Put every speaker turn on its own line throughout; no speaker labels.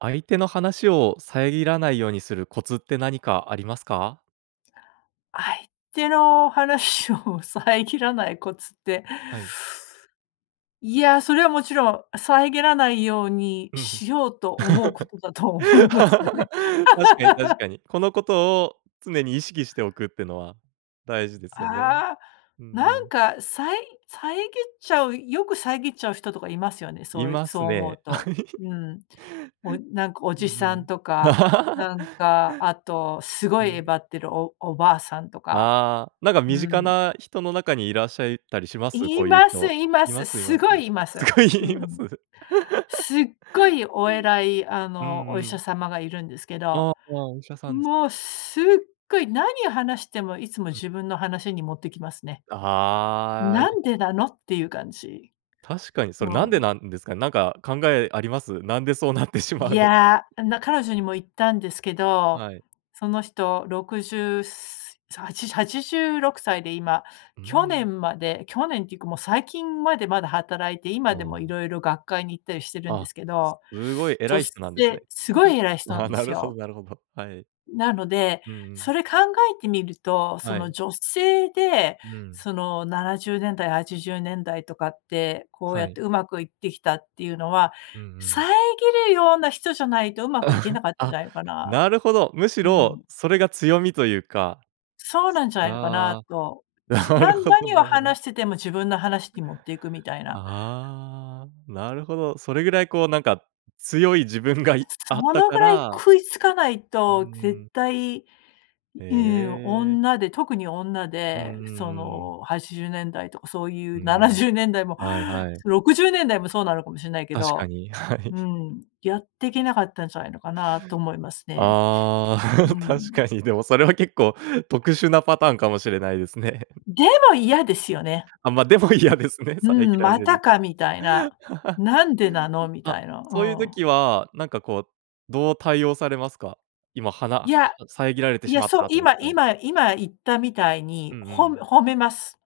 相手の話を遮らないようにするコツって、何かありますか？
相手の話を遮らないコツって。
はい。
いや、それはもちろん、遮らないように
うんうん。
しようと思うことだと思いますよ ね。
確かに確 かに。このことを常に意識しておくってのは、大事ですよね。
あ、
うんう
なん
ん。
か、さい遮っちゃうよく遮っちゃう人とかいますよね。
い
そい
ま
そ
す
う思う
ね。
と。うん。おなんか、お
うん
じさんと
うん。
か、なんかあと、す
う
ごいえ
ん。
ばってる、おおばあさんとか。
ああ。なんか
う
身近
ん。
な人の中に、いらっしゃいたりします？
い
こういう
ます、
人。
いま
いま
す。
すい
す
ます。
ごいいま
す
す。
ご
う
いいま
ん。
す？
すっごいお偉いあ
うんう
の、お医者
ん。
様がいるんですけ
あ、
ど。
あ、お医者さんです
もうすっごい、何を話しても、いつも
うん。
自分の話に持っていきますね。
ああ、
「な
い
んでなの？」っていう感じ。
確かにそ
う
れ、なんで
ん。
なんですかね。なんか考えあります？なんでそうなってしま
い
うのか。
や、な彼女にも言ったんですけど。
はい。
その人60すさはちはちじゅ86歳で、今。
う
去
ん。
年まで去年っていうかもう、最近までまだ働いて、
あ、
今でも
は。
色々学会に行ったりしてるん
あ
で
あ、
すけど。
すごい偉
女
い人なんですね。
性すご い偉い人なん
あ、
で
な
す
るほど
よ。
なるほど。はい。
なので、
うんう
そ
ん。
れ考えてみると、そ
は
の、
い。
女性で、
うん。
その、70年代、80年代とかって、こう
は
やっ
い。
てうまくいってきたっていうのは、
うんう
遮
ん。
るような人じゃないと、うまくいけな かったんじ
あ、
ゃないのかな。
なるほど。むし
う
ろ、
ん。
それが強みというか。
そうなんじゃないのかな
あ
と。
あ、
ち
なる
な
ほど
何
な
を
るほど。
話してても、自分の話に持っていくみたいな。
ああ、なるほど。それぐらいこう、なんか強い自分が、いあっ
そ
た
の
か
ぐらい
ら。
食いつかない
う
と、絶
ん。
対、
へ
うん、
え。
女で特に女
うんうん
でそ
うん。
の、80年代とかそうい
う
うなな
ん。
じゅうねんだいも、
はいはい。
60年代もそうなのかもしれないけ
確か
ど。
に。はい。
うん。やってけなかったんじゃないのかなと思いますね。
ああ。
う
確か
ん。
に。でもそれは結構、特殊なパターンかもしれないですね。
でも、嫌ですよね。
あ、ま、でも嫌
う、
ですね、遮
うん。
ら
「ま
れ
た
る
か」みたいな。「なんでなの？」み
あ、
たいな。う
そういう
ん。
時は、なんかこう、どう対応されますか？今はな
い
は
や、
遮られて
い
し
や、
まっ
そう。
たと思っ
今
たら。
今今言ったみたい
う
に、
んう
ほむ
ん。
褒めます。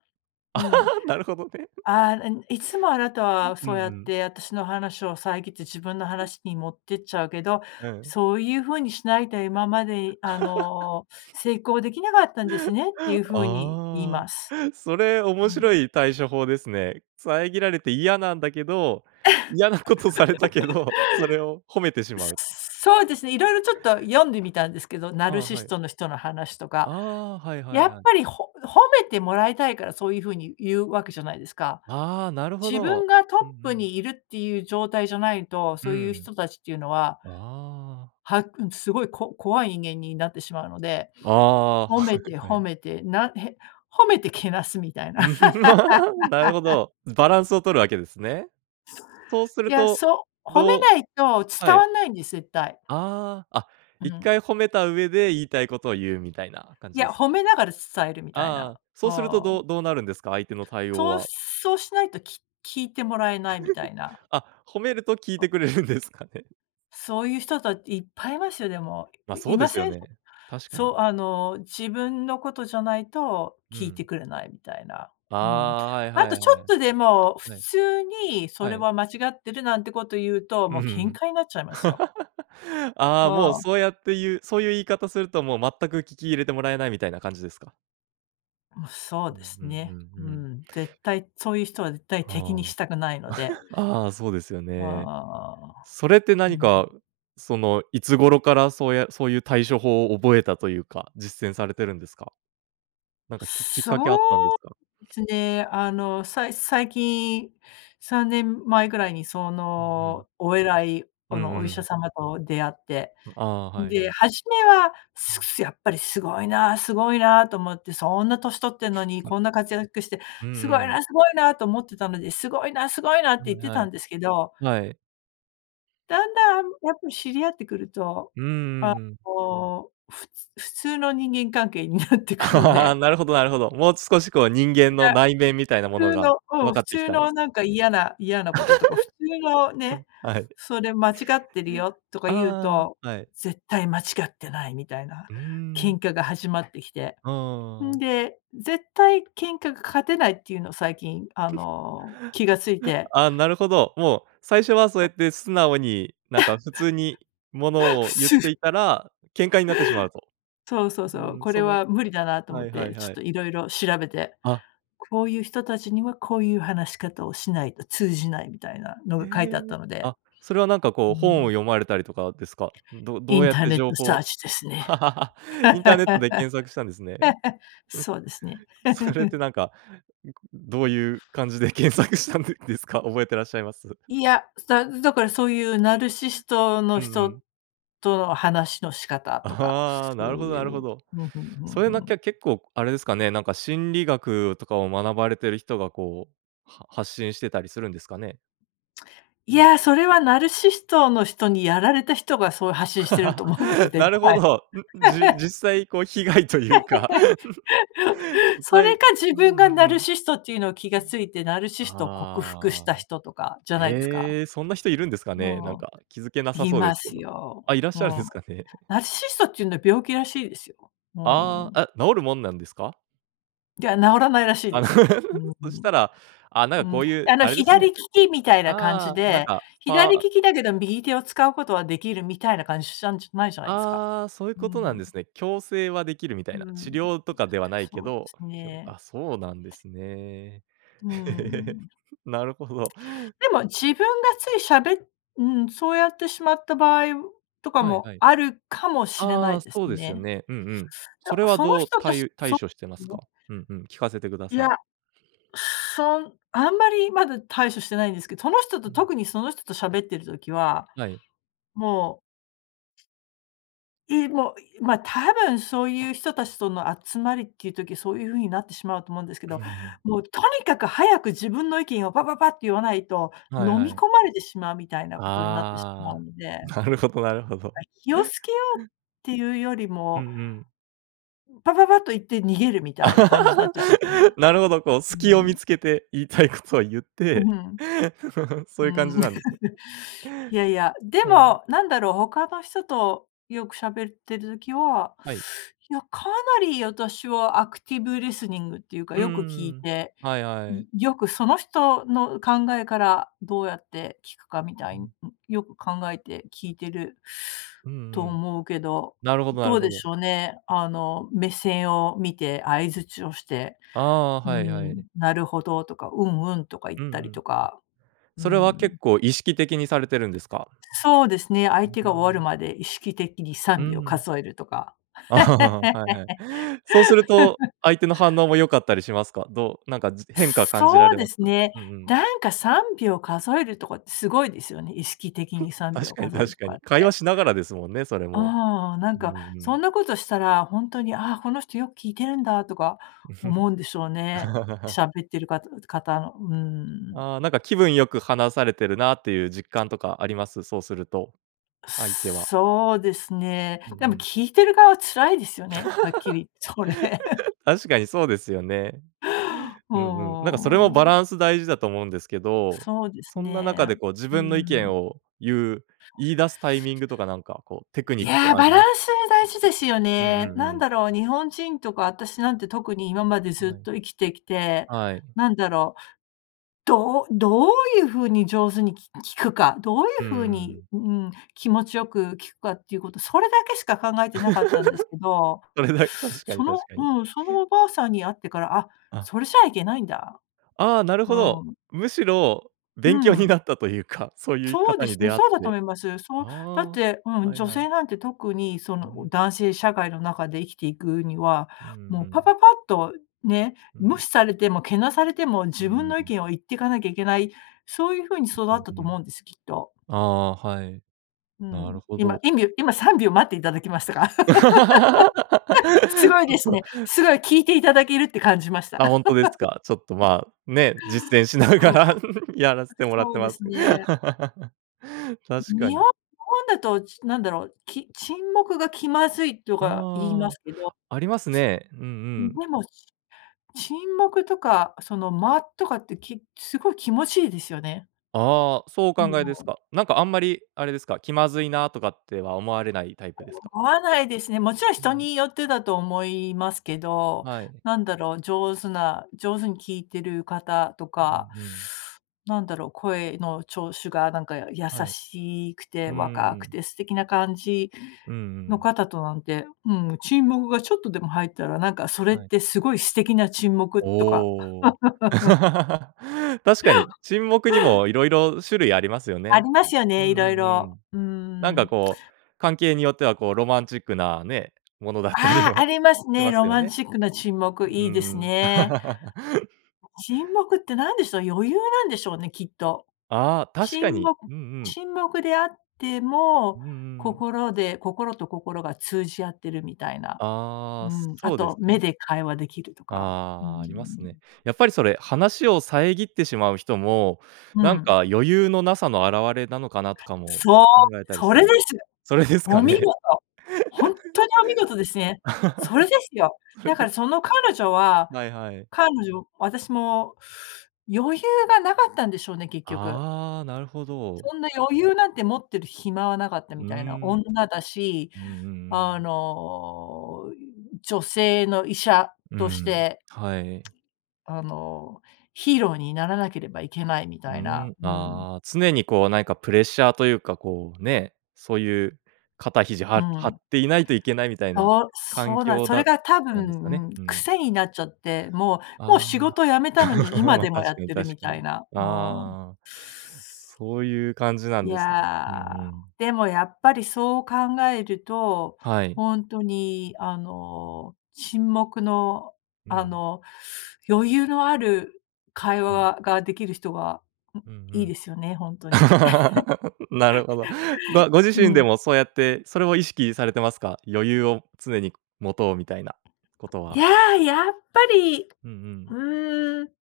うん。
なるほどね。
ああ、ん「いつもあなたは
うんう
そうやっ
ん。
て、私の話を遮って自分の話に持ってっちゃうけど、
うん。
そういうふうにしないと今まで、あの、成功できなかったんですね」ってい うふうに言い
あ
ます。
あ、それ面
うん。
白い対処法ですね。遮られて嫌なんだけど、嫌なことされたけど、それを褒めてし まう。
そそうですね。色々ちょっと読んでみたんですけど。ナ
あ
ル
あ、
シ
は
ス
い。
トの人の話と
あ
か。
あ、はいはい
やっ
はい。
ぱり、ほ褒めてもらいたいから、そういうふうに言うわけじゃないですか。
ああ、なるほ
自分
ど。
がトッ
うんう
プ
ん。
にいるっていう状態じゃないと、
う
そういう
ん。
人たちっていうのは
ああ。
はん、すごい、こ怖い人間になってしまうので。
ああ。
褒
は
めて、
い、は
褒
い。
めて、なへ褒めてけなすみたいな。
なるほ ど。バランスを取るわけですね。そうす
い
る
や、
と、
そ褒め
どう
ないと
は
伝
い。
わんないんです、絶対。
ああ。あ、
う
いっ
ん。
かい褒めた上で、言いたいことを言うみたいな感
い
じで
や、
す？
褒めながら伝えるみたい
あ
な。
あ。
お
そうするとど
ん。
うどうなるんですか？相手の対応
そう
は。
そうしないと、き聞いてもらえないみたいな。
あ、褒めると聞いてくれるんですかね。
そういう人たち、いっぱいいますよ、でも。
ま、そ
い
うで
ま
すよ
せん？
ね。確か
そう、
に。
あの、自分のことじゃないと
う
聞いて
ん。
くれないみたいな。
あ
うん。
あ、はい
あ
は
と
い
ちょ
は
っ
い。
とでも、普
はい。
通にそ
は
れ
い。
は間違ってる、なんてこと言うと、
う
も
ー
う喧
ん。
嘩になっちゃいますよ。
あ
お
あ、もう
ん。
そうやって言うそういう言い方すると、もう全く聞き入れてもらえないみたいな感じですか？
うん、そう
う
で
ん
す
うんう
ね。
ん
う
うん。
ん、絶対そういう人は絶対、敵に
は
した
あ。
くないので。
ああ、そうですよ
あ
ね。
あ。
それって
うー
何
ん。
か、その、いつ頃からそうやそういう対処法を覚えたというか、実践されてるんですか？なんかききっ
そ
かけはあったん
う
ですか？
ですね。あの、さい最近3年前ぐらいに、そ
うんうん。
の、お偉い、
う
あ
ん
の、
う
お医者
ん。
様と出会って。
ああ、はいは
で、
い。
初めは
う
すく
ん。
すやっぱり「すごいな、すごいな」と思って。「そんな年取ってんのに、こんな活躍して、
うん
すごい
うん。
な、すごいな」と思ってたので、「すごいな、すごいな」って
は
言っ
い
て
は
たん
い。
ですけど。
はい。
だんだん、あん、やっぱ知り合ってくると、
うんう
あ
んうん。
の、ふつ普通の人間関係になってくの
あ
で。
あ、なるほどなるほど。もう少し、こう、人間
い
の
や。
内面みたいなも
普
の
通
が
のう
分
ん、
か
普
ってき
通
たんです。
の、なんか、嫌な嫌なこととか、普通のね、
うん、はい。
「それ、間違ってるよ」とか言う
あ
と、
あ、はい。
絶対間違ってないみたいな
うー
喧
ん。
嘩が始まってきて。
あ
うん
あ。
で、絶対喧嘩が勝てないっていうのを最近、あ の、気が付いて。
ああ、なるほど。もう最初はそうやって素直に、なんか、普通にも のを
普
言っ
通
ていた ら、喧嘩になってしまうと。
そうそう
う
そう、
ん、
これ
その
は無理だなと思
は
っ
いはい
て、ちょっ
はい。
と色々調べて。
あ。
こういう人たちには、こういう話し方をしないと通じないみたいなの
へ
が書いてあった
え。
ので。
あ、それは、なんか、
う
こう、
ー
本を
ん。
読まれたりとかですか？ど
イ
どう
ン
やっ
ター
て
ネッ
情
トサー
報
チですね。
インターネットで検索したんですね。うん。
そうですね。
それって なんか、どういう感じで検索したんでですか？覚えていらっしゃいます？
いや、だだからそういうナルシスト
う
の
んう
人
ん。
との話の仕方とか、
ああ、な
そ
る
う
ほど
い
なるほ
う
ど。
ふんふんふん
そういうな
ふ
き
ん。
ゃ結構あれですかね、なんか心理学とかを学ばれてる人がこう、は発信してたりするんですかね？う
い
ん。
や、それはナルシストの人にやられた人が、そう発信してると思いますよ、絶
なるほ
対。
ど。ん、じ 実際、こう、被害というか
そ
は
れ
い、
か、自
うんう
分がナ
ん
ル
うん。
シストっていうのを気が付いて、ナルシストを克服し
あ
た
あ。
人とかじゃないですか。
ええ、そんな人いるんですかね？なん
うん。
か、気付けなさ
い
そうで
ま
すけ
す
ど。
よ。
あ、いらっ
う
しゃるん
ん。
ですかね。
ナ ルシストっていうのは病気らしいですよ。う
ああ、
ん。
あ、治るもんなんですか？
では治らないらしい
あ
で
の、
す。うん
そしたら、あ、なんか
うん、う
こ
ん。
ういう
あの
あれです
左
ね。
利きみたいな感じ
ああ、なん
で、
か、
左
ぱ
利きだけど右手を使うことはできる、みたいな感じしたんじゃないじゃないですか。
ああ、そういう
う
ことなん
ん。
ですね。矯正はできるみたいな、
うん、
治療とかではないけ
そうで
ど、
す
きょ
ね。
あ、そうなんですね。
うー ん。
なるほど。
でも自分がついしゃべうん、そうやってしまった場合とか
はい
も
はい。
あるかもしれな
あ
い
あ、
です
そうですよ
ね。
ね。うんうん。それ
や、
は
その
どう、
人と
た
し
い
そ
対処してます
の
か？うんうん、聞かせてくだ
い
さ
や、
い。
そんあんまりまだ対処してないんですけど、その人
う
と、
ん。
特にその人と喋ってる時は、
はい。
もういも、ま、多分そういう人たちとの集まりっていう時そういう風になってしまうと思うんですけ
う
ど、
ん。
もうとにかく早く自分の意見をパパパって言わないと、
はい
飲
は
み
い。
込まれてしまうみたいなことになってしまう
あ
ので。
あ、なるほどなるほど。
ま、気をつけようっ ていうより
う
も、
んうん。
パパパッと言って逃げるみたいな感じになっちゃうんですよね。
なるほど、こう
う
隙を見
ん。
つけて言いたいことを言っ
う
て、
ん、
そ
う
ういう感
ん。
じなんですね。
いやいや、で
はい。
もなんだろう、他の人とよく喋ってる時は、
はい。
いやかなり私はアクティブリスニングっていうか、
うん
よく聞
う
い
んうん、
て、
はいは
ん、
い。
よくその人の考えからどうやって聞くかみた
う
いに、
ん。
よく考えて聞いてる
うん
と
うん。
思うけど、
なるほどな
ど
る
う
ほ
でし
ど。
ょうね、あの、目線を見て相槌をして、
ああ、
う
はいは
ん、
い。
「なるほど」とか、「うんうん」とか言っ
うんう
たり
ん。
とか、
あ、
う
それは
ん。
結構意識的にされてるんですか？
そうですね、
う
相手
ー
が終わる
ん。
まで意識的にさ
う
んびょう
ん。
数えるとか。
ああはいはい。そうすると、相手の反応も良かったりしますか？どう、なんかじ変化感じら
そう
れ
で
ます？
すね。
うんうん。
なんか3秒数えるとかってすごいですよね。意識的に さんびょ
確
う
かに
数える
確
と
か
か
に、
っ
会話
て。
しながらですもんね、それも。
ああなん
うんう
か、そ
ん。
んなことしたら、ほんとに、ああ、この人よく聞いてるんだ、とか思うんでしょうね。喋ってるかた方の、うーん。
ああ、なんか気分良く話されてるなっていう実感とかあります？そうすると相手は。
そうですね。
うん
で
う
も
ん。
聞いてる側は辛いですよね、はっきりそれ。
確かにそうですよね。うんうん。なんかそれもバ
も
ラ
う。
ンス大事だと思うんですけど、
そうです
そんな中
ね、
でこう自
う
分の意見
ん。
を言う言い出すタイミングとかなんかこうテク
い
ニック
や、
があ
バ
り
ラ
ま
ンス大事ですよ
うん
ね。
うん
なん
うん。
だろう、日本人とか私なんて特に今までずっ
はい。
と生きてきて、
はい。
なんだろう、どうどういう風に上手にき聞くか、どうい
う
う
ー
風に、
ん。
うん、気持ちよく聞くかっていうこと、それだけしか考えてなかったんですけど、
それ だ、確か
そ
に
の、
確かに。
うん、そのおばあさんに会ってから、あ、
あ。
それじゃいけないんだ。
ああ、なる
う
ほど。
ん。
むしろ勉
う
強にな
ん。
ったというか、そういう
そうで
方に
すね、
出会っ
そうだと
て。
思います。そう、
あ
だって、う
あ、
ん、
はい
女
は
性
い。
なんて特にそ
う
の
ん。
男性社会の中で生きていくには、
うんう
もうパ
ん。
パパッとね、
う
無
ん。
視されてもけなされても
う
自分
ー
の意
ん。
見を言っていかなきゃいけない、そういう風に育
う
っ
ん
たと
う
思
ん。
うんです、きっと。
ああ、はい、
う
なる
ん、
ほ
今、
ど。
いみゅ今3秒待っていただきましたか？
ち
す
ょ
ごい
っ
です
と
ね。すごい聞いていただけるって感じました。
あ、ほんとですか。ちょっと まあね、実践しなが
そう。
らやらせてもらっ
そ
て
うで
ます。
すね。
確か
日本
に。
日本だと、ちなんだろう、き沈黙が気まずいとか言いま
あ
すけど。
あ、ありますね。うんう
うん、
ん。
でも沈黙とかその間とかってきすごい気持ちいいですよね。
ああ、そうお考
で
えです
も
か？なんかあんまりあれですか、気まずいなとかっては思われないタイプですか？
思わないですね。もちろん
う
人
ん。
によってだと思いますけど、
はい。
なんだろう、上手な上手に聞いてる方と
う
か、
んうん。
なんだろ、声のちょうしゅがなんか、や優
はい。
しいくて、
うー
若く
ん。
て素敵な感じ
うんう
の
ん。
方となんて、うん、沈黙がちょっとでも入ったら、なんかそれっ
はい。
てすごい素敵な沈黙とか。
おお。確かに、沈黙にも色々種類ありますよ
あ
ね。
りますよ
う
ね、
んう
色
ん
々。
うん。
うー
なん
ん。
か
え
こう関係によってはこうロマンチックなね、ものだったり
ああ、あ
も
ります
し
ね、
ます
ロ
よ
マン
ね。
チックな沈黙、
うー
いいです
ん。
ね。沈黙って何でしょう？余裕なんでしょうね、きっと。
ああ、確か
沈
に。
黙
うんうん。
沈黙であって
う
も、
んうんうん。
心で心と心が通じ合ってるみたいな。
あ
う
あ、そ
ん、あ
そうで
と
す
目
ね。
で会話できるとか。うー
ああ、
ん。
ありますね。やっぱりそれ、話を遮ってしまう人も、
う
なんか
ん。
余裕のなさの表れなのかなとかも
そう、
考えたり
そ
す
れ
るん
です！
それですか
お見
ね。
事！ほんっとに、お見事ですね。それ ですよ。だ
そ
か
れ
ら
で
その彼女は
はいはい。
彼女私も余裕がなかったんでしょうね、結
あ、
局。
ああ、なるほど。
そんな余裕なんて持ってる暇はなかった
う
み
ー
たいな。
ん。
女だし、
うんうんう
あ
ん。
の、女性の医者
う
とし
ん、
て
はい。
あの、ヒーローにならなければいけないみ
う
たいな。
ん、
うん。
ああ、常にこうなんかプレッシャーというか、こうね、そういう肩肘
う
は張っ
ん。
ていないといけないみたいな
そう、
環
そうなん
境
それ
だっ
が多
たんですかね？
分
うん。
癖になっちゃって、もうもう
あ
仕
あ。
事辞めたのに 今
ま、
でもや
確か
っ
に
てる
確
み
か
た
に。
いな、うん。
ああ、そういう感じなん
い
ですね、うんう
や、
ん。
でもやっぱりそう考えると、
はい。
ほんとにあの、沈黙の
う
あ
ん。
の、余裕のある会話
はい。
はができる人は、ん、
うんう
いい
ん。
ですよね、ほんとに。
なるほど。ご ご自
う
身で
ん。
もそうやって、それも意識されてますか？余裕を常に持とうみたいなこと
いや、
は。
やっぱり、
うんう
う
ん。
ーん、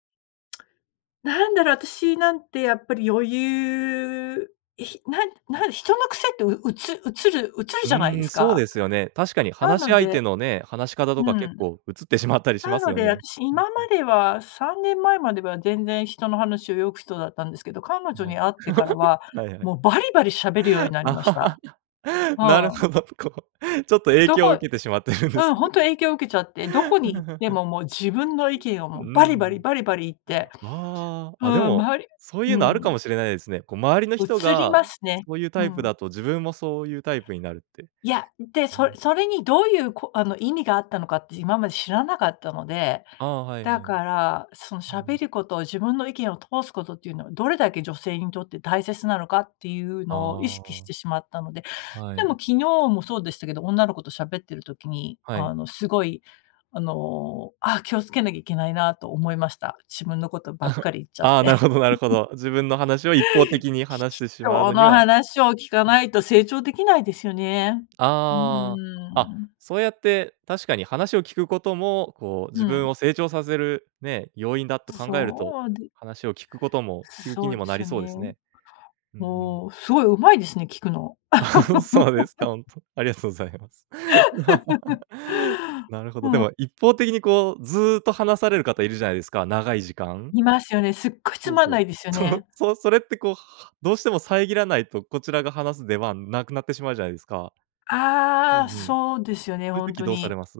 なんだろう、あたしなんてやっぱり余裕、ひなんなん人の癖ってううつ移る移る
う
じゃないで
ーん、
す
そう
か、
ですよね。確かに
な
話し
の
相手
で
のね、話し方
う
とか結
ん。
構移ってしまったりしま
な
す
の
よ
であ
ね。
たし、
うん、う
今ま
ん。
では、3年前までは、全然人の話をよく、人だったんですけど、彼女
はい。
に会ってからは、
はいは
もうバリバリ喋るようになりました。
い。
う
なる
ん。
ほど、こう、ちょっと、影
ど
響を
こ
受けてしまってるんで
う
す
ん、ほ
ね。
んと影響受けちゃって、どこに行って も、もう、自分の意見を
う
もう、バリバリ、
ん。
バリバリ言って、
あ
う
あ、あ、で
ん、
も、
周り
そうい
う
うのあるか
ん。
もしれないですね、こう、周りの人
移り
が
ますね。
そういう
う
タイプ
ん。
だと自分もそういうタイプになるって。
いや、で、
う
そ
ん。
それにどういうこあの、意味があったのかって今まで知らなかったので、
ああ、はい
だ
はい。
から、その、
う
喋
ん。
ることを自分の意見を通すことっていうのはどれだけ女性にとって大切なのかっていう
あ
のを意識してしまったので。
あ。は
でも
い。
昨日もそうでしたけど、女の子としゃべってる時に、
は
あ
い。
の、すごい、あの、「あ、気をつけなきゃいけないな」と思いました。自分のことばっかり 言っちゃっ
ああ、
て。
なるほどなるほ ど。自分の話を一方的に話してしまう
人
のに
の
は
話を聞かないと成長できないですよね。うー
ああ、あ、
ん。
そうやって、確かに話を聞くことも、こう
う
自分
ん。
を成長させるね、要因だと考えると、
そうで
話を聞くことも聞く気
そ
に
うで
もな
す
り
よ
そうで
ね。
すね。うんうん。
おお、すごい上手いですね、聞くの。
そうですか、ほんと、ありがとうございます。なるほ
う
ど。で
ん。
も、一方的にこう、ずーっと話される方いるじゃないですか、長い時間。
いますよね、すっごいつ
そう
まん
そう。
ないですよ
その、
ね。
そそれってこう、ははどうしても遮らないと、こちらが話す出番なくなってしまうじゃないですか。う
あ
ん
あ、
うん、そ
そうですよね、
ういう
ほん
時
と
どうされ
に。
ます？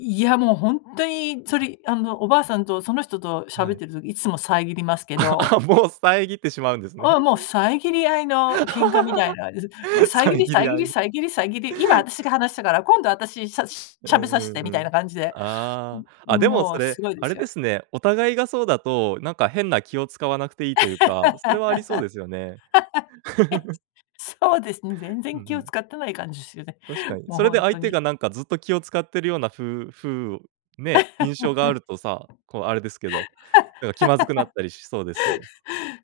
いやもうほんとにそれ、いあの、おばあさんと、その人と喋っ
はい。
てる時いつも遮りますけ
あ、
ど
あ、もう遮ってしまうんです
あ
ね。
あ、もう遮り合いの喧嘩みたいなです。う、もう 遮り、
遮り
遮
合
り、
い。
遮り、遮り、「今、あたしが話したから、今度あたし、しゃし
う
ゃべさ
んう
せて」
んう
みたいな
ん。
感じで、
ああ、あ、
も
でも
も
そ
うす
れ、
ごいで
あ
す
れで
よ。
すね、お互いがそうだと、なんか変な気を遣わなくていいというか、それはありそうですよね。
へ、そうですね、全
うん
然
う
気を
ん。
遣ってない感じすよね、
確かに。
も、
それ
ほ
で
ん
相
と
手
に。
がなんかずっと気を遣ってるようなふうふうを、ね、印象があるとさ、こう あれですけど、なんか気まずくなっ たりしそうですけど。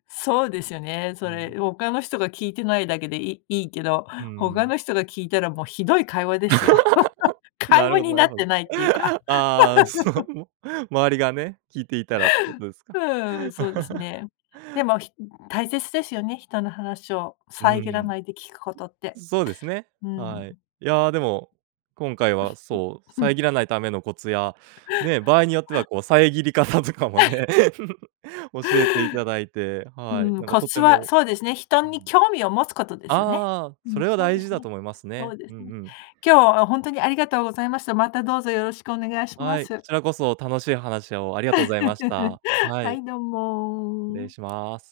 そうですよね、
う
そ
ん。
れ、ほかの人が聞いてないだけで、いいいけど、
うー
ほか
ん。
の人が聞いたらもうひどい会話ですよ。会
なる
話
ほど
に
な
な
る
っ
ほ
て
ど。
ないっていうか。
ああ、そ の、周りがね、聞いていたらってことです
ふ
か。
ーん、そうです ね。でも、ひ大切ですよね、人の話を
うー
遮ら
ん。
ないで聞くことって。
そうですね、
う
は
ん。
い。いやでも、今回はそう、遮らないためのコツや、ね、場合によっては こう、遮り方とかもね、教えていただいて、
う
はい、
ーん、
なんか
コ
とて
ツは、
も
そうですね、人
う
に
ん、
興味を持つことですよね。
ああ、
う
そ
ん、
れは
そうで
大
す
事だ
ね、
と思います
そ
ね、
うで
う
す
ん
ね。
うん。
今日はほんとにありがとうございました。またどうぞよろしくお願いしま
はい、こ
す。
ちらこそ楽しい話をありがとうございまし た。は
は
い。
い、どう
失礼
も。
します。